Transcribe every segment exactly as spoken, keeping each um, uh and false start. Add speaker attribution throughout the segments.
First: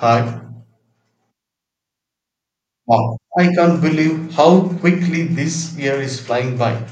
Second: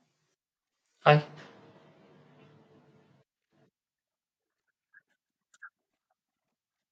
Speaker 1: I,
Speaker 2: I
Speaker 1: wow, I can't believe how quickly this year is flying by.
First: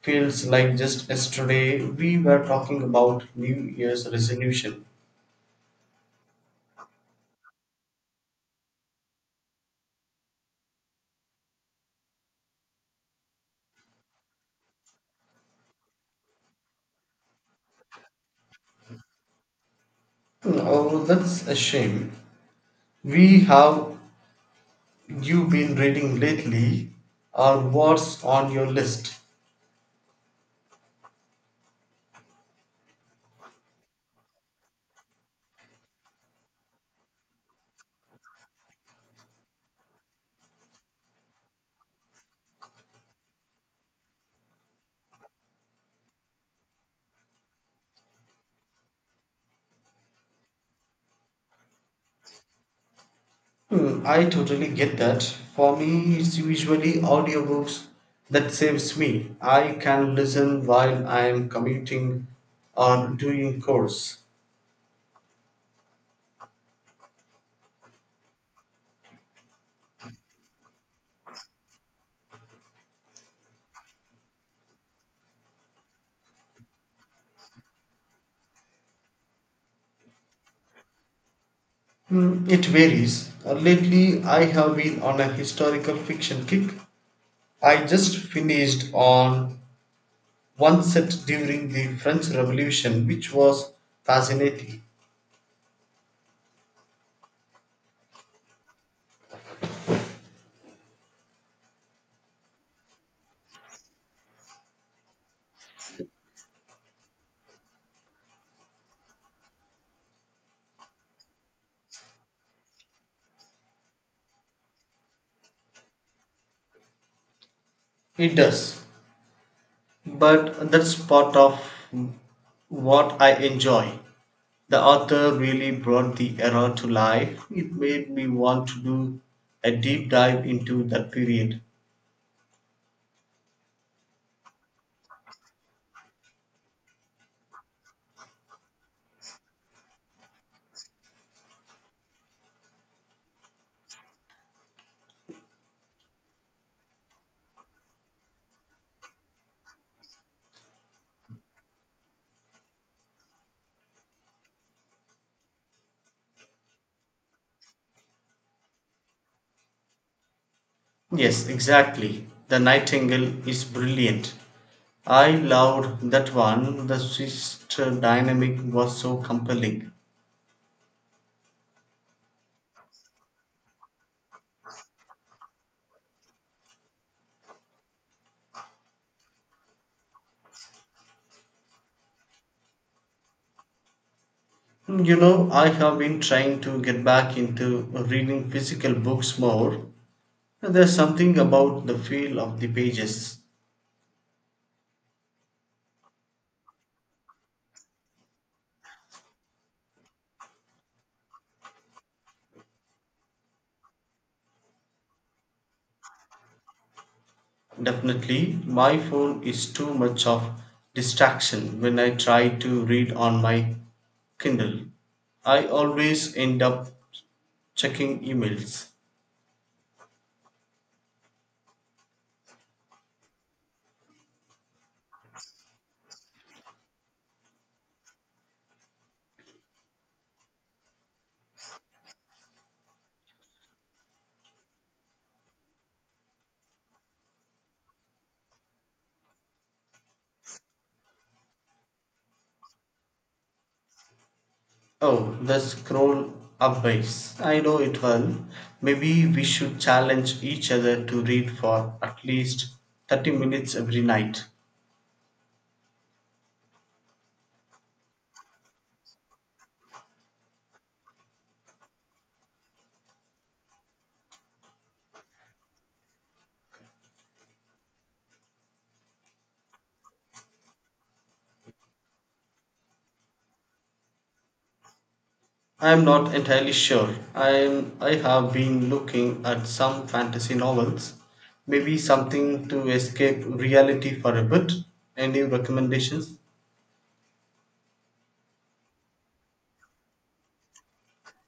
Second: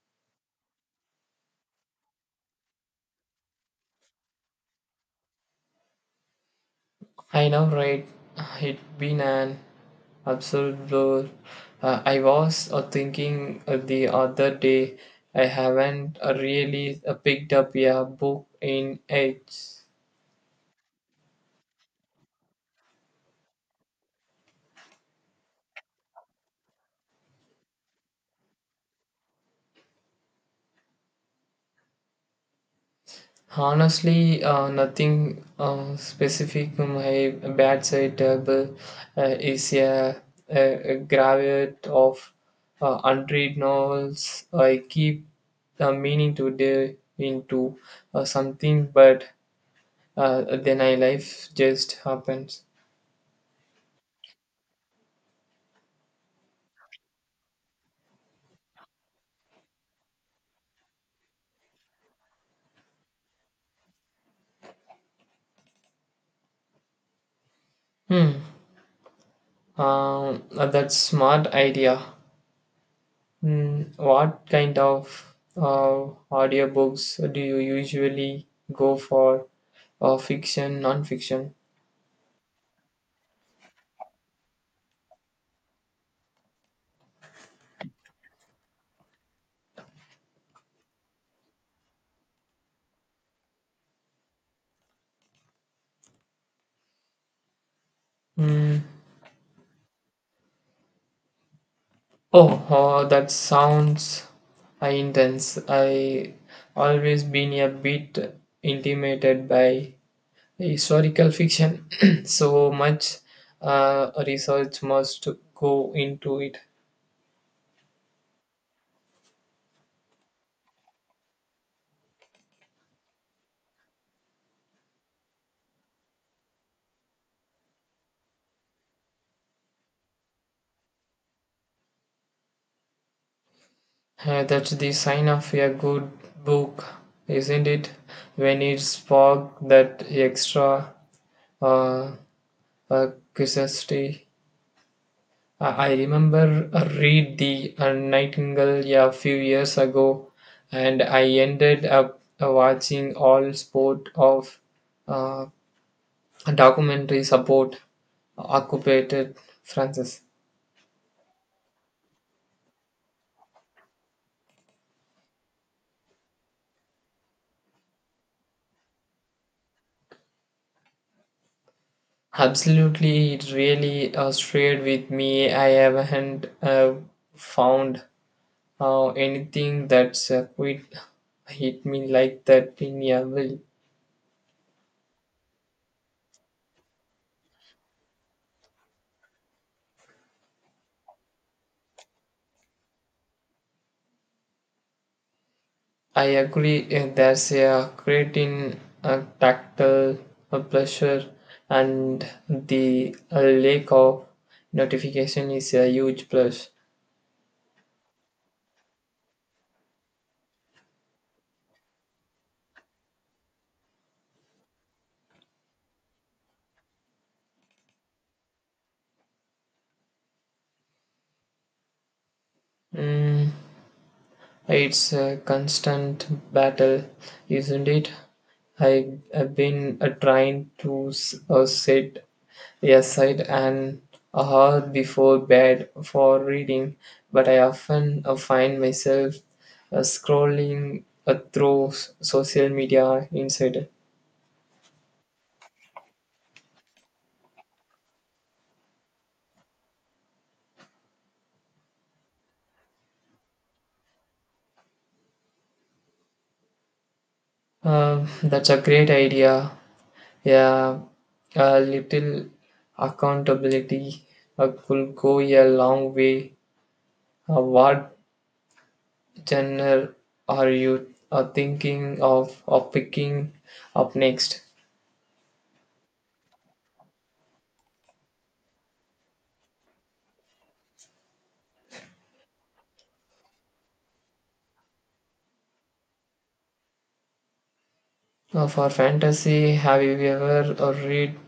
Speaker 1: Feels like just yesterday we were talking about New Year's resolution.
Speaker 2: I know, right? It been an absolute blur. Uh, I was uh, thinking uh, the other day I haven't uh, really uh, picked up a book in ages.
Speaker 1: Oh, that's a shame. We have you been reading lately, or what's on your list?
Speaker 2: Honestly, uh, nothing uh, specific. My bedside table uh, is a, a, a graveyard of uh, unread novels. I keep uh, meaning to delve into uh, something, but uh, then I life just happens.
Speaker 1: Hmm, I totally get that. For me, it's usually audiobooks that saves me. I can listen while I am commuting or doing chores.
Speaker 2: Hmm. Um, uh, that's smart idea. Hmm. What kind of uh, audiobooks do you usually go for? Uh, fiction, non-fiction?
Speaker 1: Mm, it varies. Uh, Lately, I have been on a historical fiction kick. I just finished on one set during the French Revolution, which was fascinating.
Speaker 2: Hmm. Oh, oh, that sounds uh, intense. I always been a bit intimidated by historical fiction, so much uh, research must go into it.
Speaker 1: It does, but that's part of what I enjoy. The author really brought the era to life. It made me want to do a deep dive into that period.
Speaker 2: Uh, that's the sign of a good book, isn't it? When it sparks that extra uh, uh, curiosity. I I remember I read The uh, Nightingale a few years ago, and I ended up uh, watching all sport of uh, documentaries about occupied Francis.
Speaker 1: Yes, exactly. The Nightingale is brilliant. I loved that one. The sister dynamic was so compelling.
Speaker 2: Absolutely, it really uh, stayed with me. I haven't uh, found Uh, anything that's a quit hit me like that in a will.
Speaker 1: You know, I have been trying to get back into reading physical books more. There's something about the feel of the pages.
Speaker 2: I agree uh, there's a great in uh, tactile uh, pleasure and the uh, lack of notification is a huge plus.
Speaker 1: Definitely, my phone is too much of distraction when I try to read on my Kindle. I always end up checking emails.
Speaker 2: Mm, it's a constant battle, isn't it? I have been uh, trying to s- uh, set I set an hour before bed for reading, but I often uh, find myself uh, scrolling uh, through s- social media instead.
Speaker 1: Oh, the scroll up base. I know it well. Maybe we should challenge each other to read for at least thirty minutes every night.
Speaker 2: Um, that's a great idea. Yeah, a little accountability uh, could go a long way. Uh, what genre are you uh, thinking of, of picking up next?
Speaker 1: I am not entirely sure. I am, I have been looking at some fantasy novels. Maybe something to escape reality for a bit. Any recommendations?
Speaker 2: Uh, for fantasy, have you ever uh, read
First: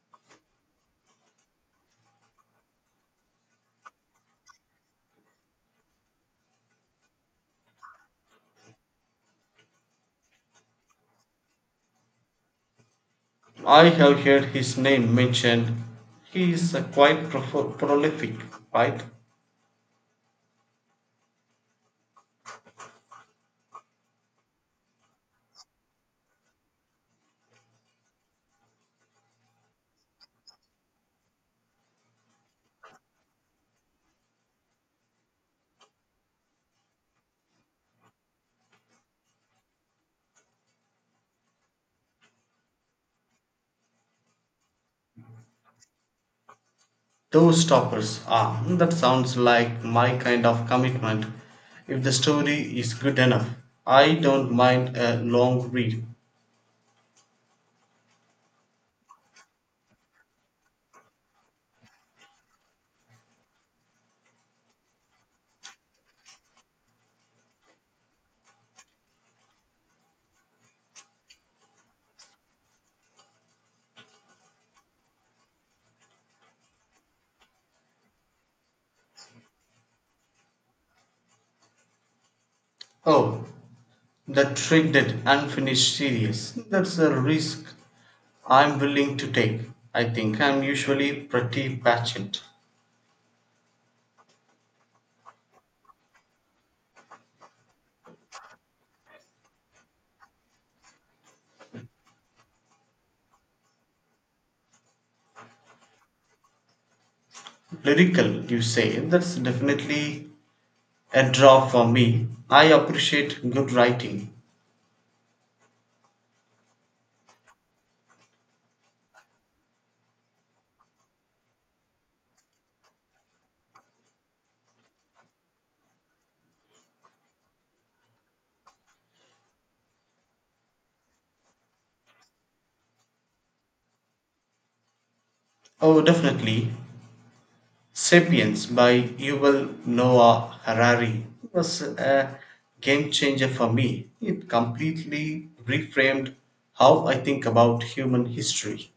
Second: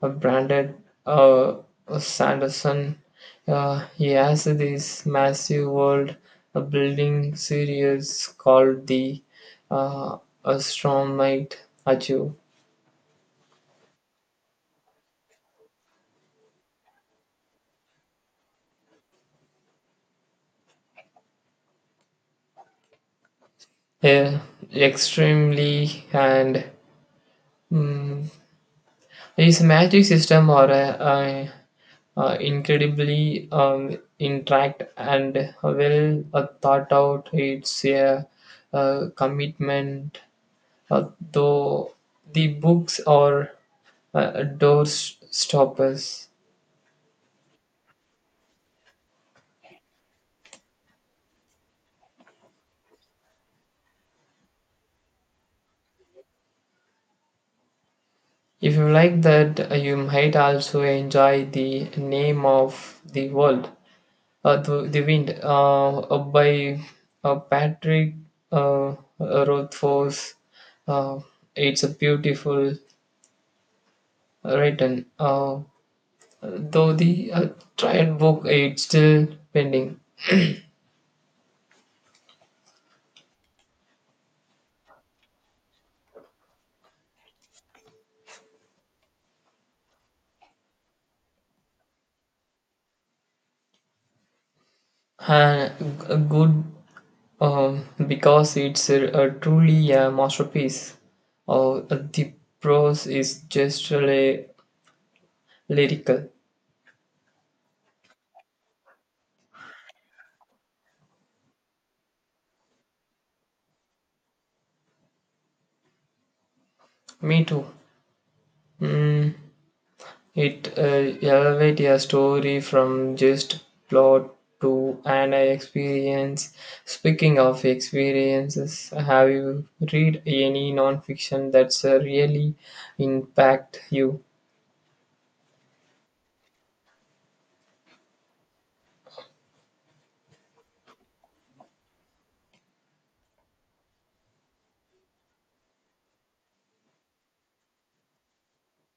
Speaker 2: uh, Brandon uh, Sanderson? Uh, he has this massive world uh, building series called the uh, Astronomite Achu.
Speaker 1: I have heard his name mentioned. He is uh, quite pro- prolific, right?
Speaker 2: Uh, extremely and mm, is a magic system or a, uh, incredibly um, intact and well uh, thought out. It's a, uh commitment, uh, though the books are uh, door stoppers.
Speaker 1: Doorstoppers. Ah, that sounds like my kind of commitment. If the story is good enough, I don't mind a long read.
Speaker 2: If you like that, uh, you might also enjoy the name of the world, uh, the, the wind, uh, uh, by uh, Patrick uh, Rothfuss. Uh, it's a beautiful written. Uh, Though the uh, triad book eh, it's still pending.
Speaker 1: Oh, the triggered unfinished series. That's a risk I'm willing to take. I think I'm usually pretty patient.
Speaker 2: Uh, g- good um, because it's a, a truly a masterpiece. Oh, Uh, the prose is just really lyrical.
Speaker 1: Lyrical, you say. That's definitely a draw for me. I appreciate good writing.
Speaker 2: Me too. Mm, it uh, elevates a story from just plot to an experience. Speaking of experiences, have you read any non-fiction that's uh, really impact you?
Speaker 1: Oh, definitely. Sapiens by Yuval Noah Harari was a game changer for me. It completely reframed how I think about human history.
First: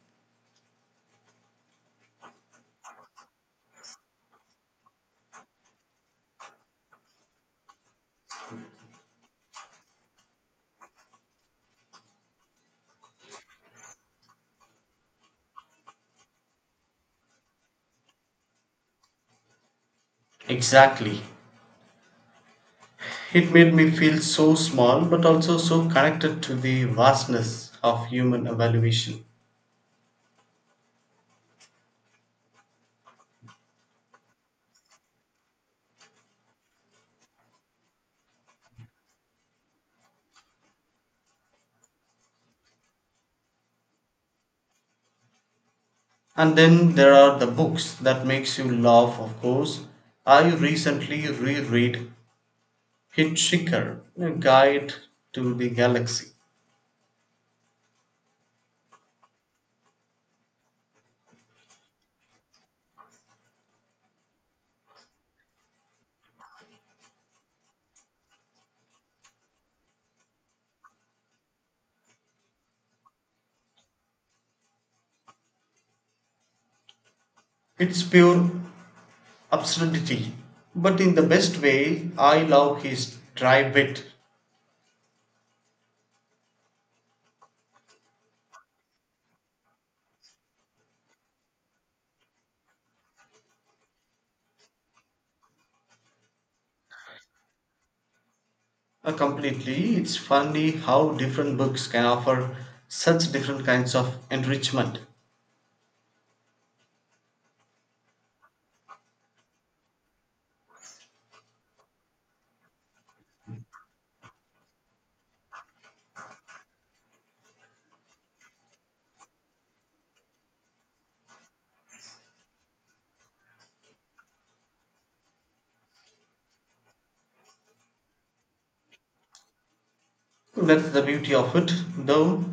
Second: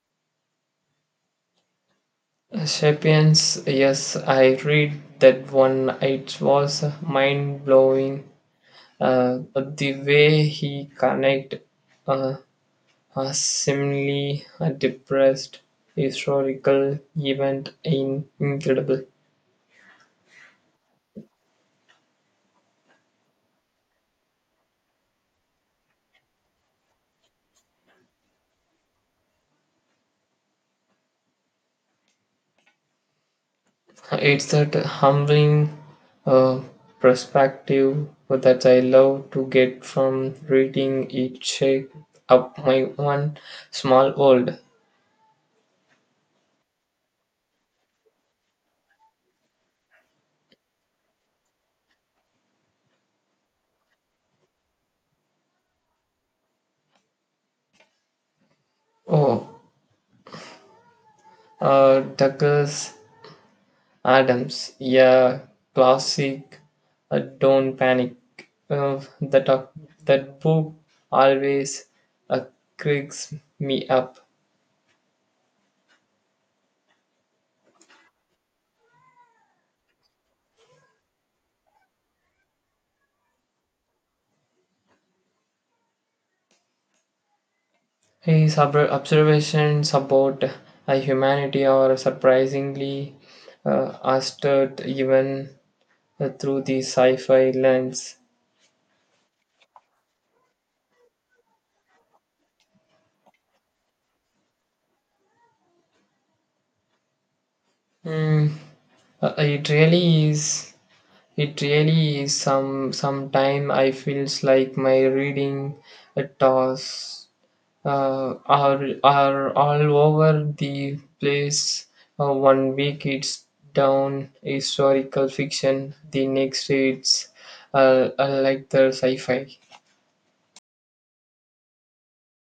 Speaker 2: Sapiens, yes, I read that one. It was mind blowing. Uh, the way he connect uh, a seemingly depressed historical event in incredible.
Speaker 1: Exactly. It made me feel so small but also so connected to the vastness of human evaluation.
Speaker 2: It's that humbling uh, perspective that I love to get from reading it. Shake up my one small world.
Speaker 1: And then there are the books that makes you laugh, of course. I recently reread Hitchhiker, A Guide to the Galaxy.
Speaker 2: Oh, uh, Douglas Adams, yeah, classic. Uh, don't panic. Uh, that uh, that book always uh, cracks me up.
Speaker 1: It's pure absurdity, but in the best way. I love his dry wit
Speaker 2: His ob- observations about uh, humanity are surprisingly uh, astute, even uh, through the sci-fi lens.
Speaker 1: uh, completely. It's funny how different books can offer such different kinds of enrichment.
Speaker 2: Mm, uh, it really is. It really is. Some sometime I feels like my reading a task uh, are are all over the place. Uh, one week it's down historical fiction, the next it's uh, uh, like the sci-fi.
Speaker 1: That's the beauty of it, though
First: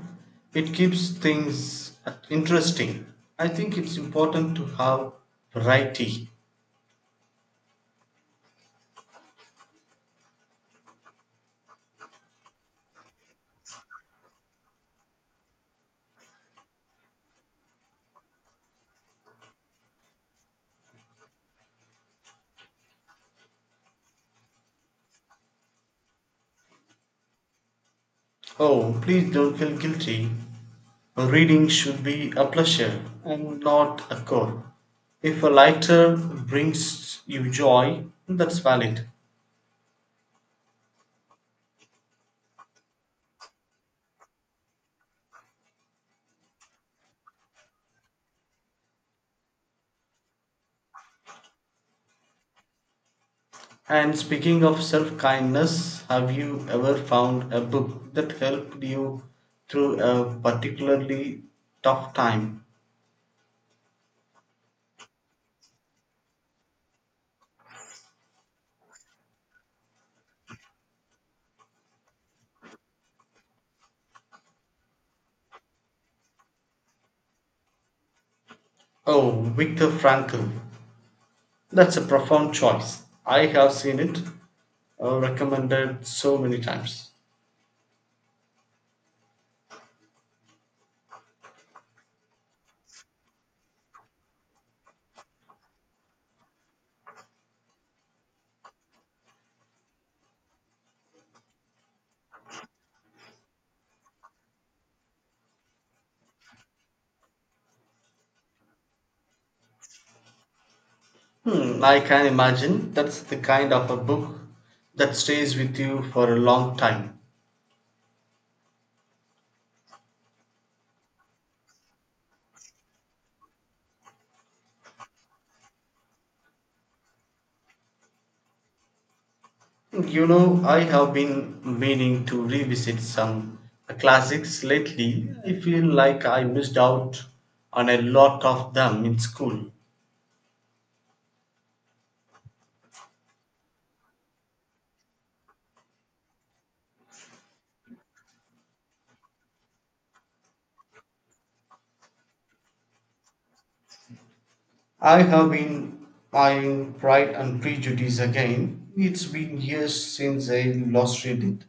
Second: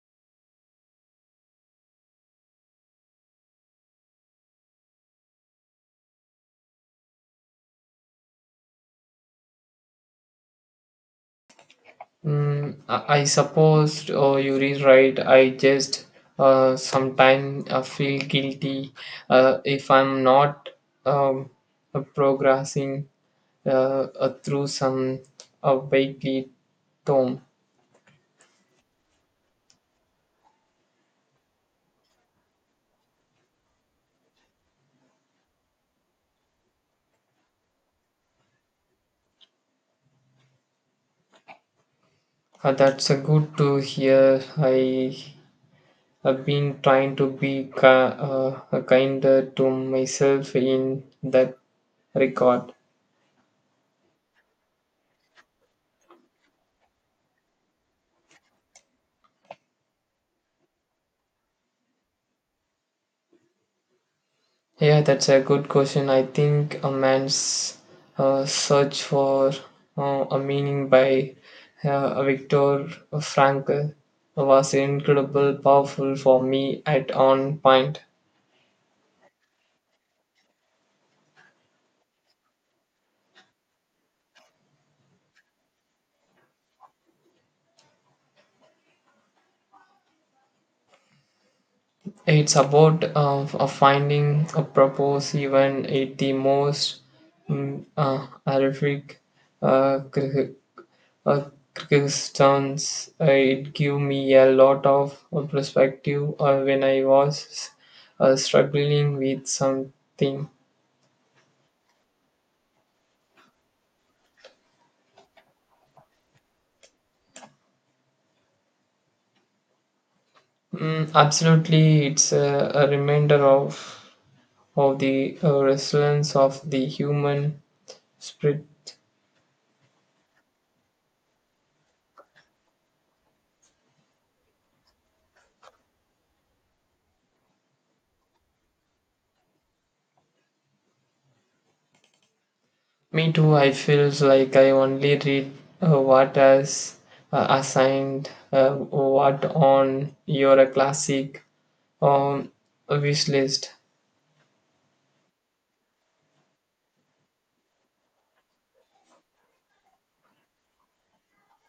Speaker 1: it keeps things uh, interesting. I think it's important to have variety.
Speaker 2: Mm, I, I suppose oh, you is right. I just uh, sometimes uh, feel guilty uh, if I'm not um, uh, progressing uh, uh, through some uh, weekly tome.
Speaker 1: Oh, please don't feel guilty. Reading should be a pleasure and not a chore. If a lighter brings you joy, that's valid.
Speaker 2: Uh, that's uh, good to hear. I I've been trying to be ki- uh, uh, kinder to myself in that regard.
Speaker 1: And speaking of self kindness, have you ever found a book that helped you through a particularly tough time?
Speaker 2: Yeah, that's a good question. I think a man's uh, search for uh, a meaning by uh, Viktor Frankl was incredible, powerful for me at one point.
Speaker 1: Oh, Viktor Frankl. That's a profound choice. I have seen it uh, recommended so many times.
Speaker 2: It's about uh, uh, finding a purpose even at the most mm, uh, horrific uh, cr- uh, Kyrgyzstan's uh, it gave me a lot of uh, perspective uh, when I was uh, struggling with something.
Speaker 1: Hmm, I can imagine that's the kind of a book that stays with you for a long time.
Speaker 2: Mm, absolutely, it's a, a reminder of of the uh, resilience of the human spirit.
Speaker 1: You know, I have been meaning to revisit some classics lately. I feel like I missed out on a lot of them in school.
Speaker 2: Me too. I feels like I only read uh, what is uh, assigned, uh, what on your classic um, wish list.
Speaker 1: I have been eyeing Pride and Prejudice again. It's been years since I last read it.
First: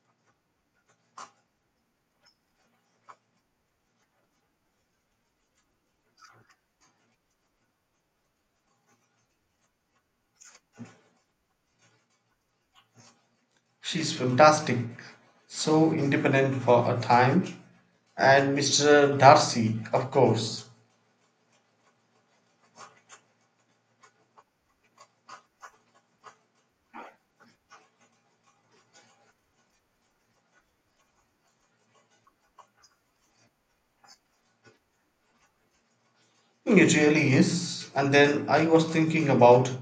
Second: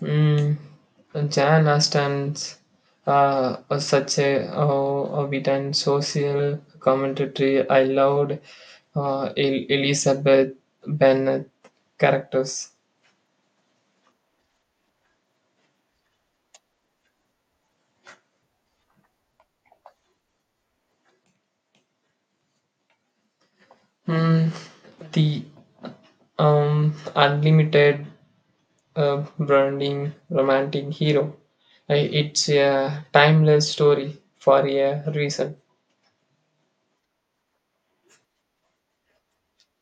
Speaker 2: Mm, Jan Austen's uh, was such a uh, evident social commentary. I loved uh, El- Elizabeth Bennet characters.
Speaker 1: She's fantastic, so independent for her time. And mister Darcy, of course.
Speaker 2: Mm, the um, unlimited uh, branding romantic hero. I- It's a timeless story for a reason.
Speaker 1: It really is. And then I was thinking about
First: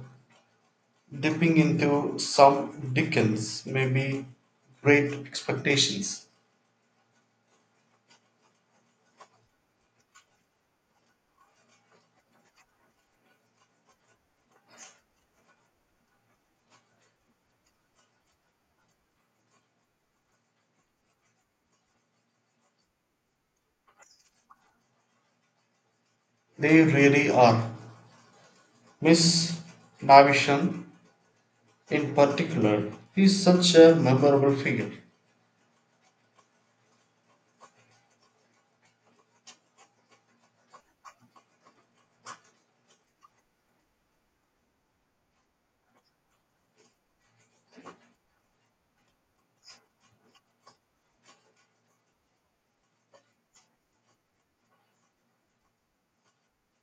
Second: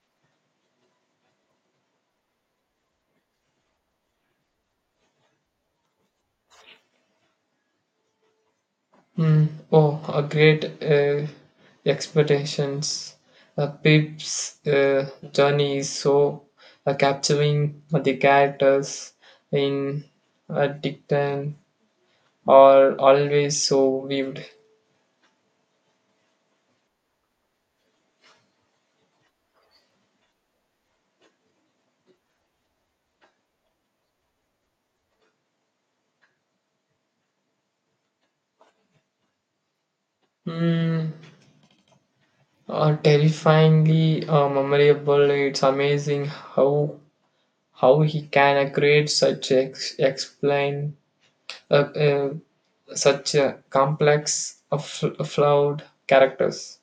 Speaker 1: dipping into some Dickens, maybe Great Expectations.
Speaker 2: Mm, oh, a great uh, expectations. Uh, Pip's uh, journey is so uh, capturing. The characters in uh, Dicton are always so vivid.
Speaker 1: They really are. Miss Navisham, in particular, is such a memorable figure.
Speaker 2: Mm, uh, Terrifyingly uh, memorable. It's amazing how how he can uh, create such ex- explain uh, uh, such uh, complex, uh, fl- flawed characters.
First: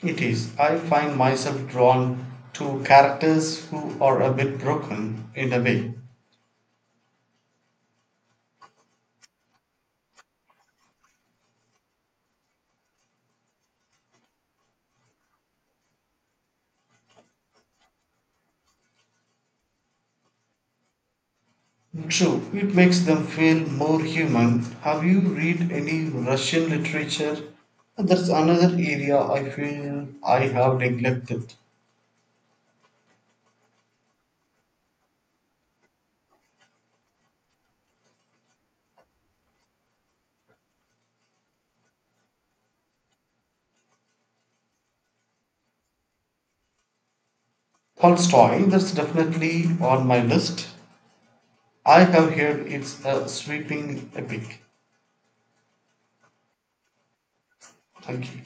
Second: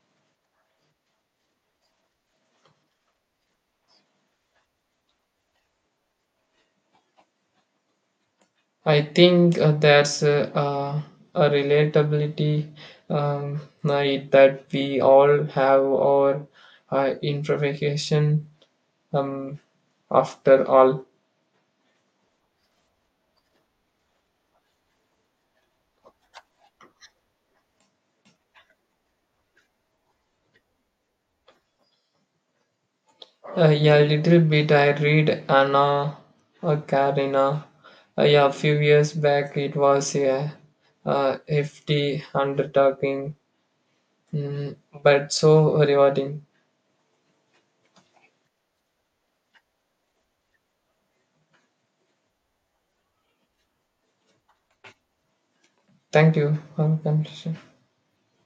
Speaker 1: It is. I find myself drawn to characters who are a bit broken in a way.
Speaker 2: I think uh, there's a, uh, a relatability um, right, that we all have our uh, imperfection um, after all.
Speaker 1: True, it makes them feel more human. Have you read any Russian literature? That's another area I feel I have neglected.
Speaker 2: Uh, yeah, a little bit I read Anna uh, Karina. Uh, yeah, a few years back it was a uh, hefty undertaking, mm, but so rewarding.
Speaker 1: Tolstoy, that's definitely on my list. I have heard it's a sweeping epic.
Speaker 2: Thank you for the conversation.
Speaker 1: Thank you.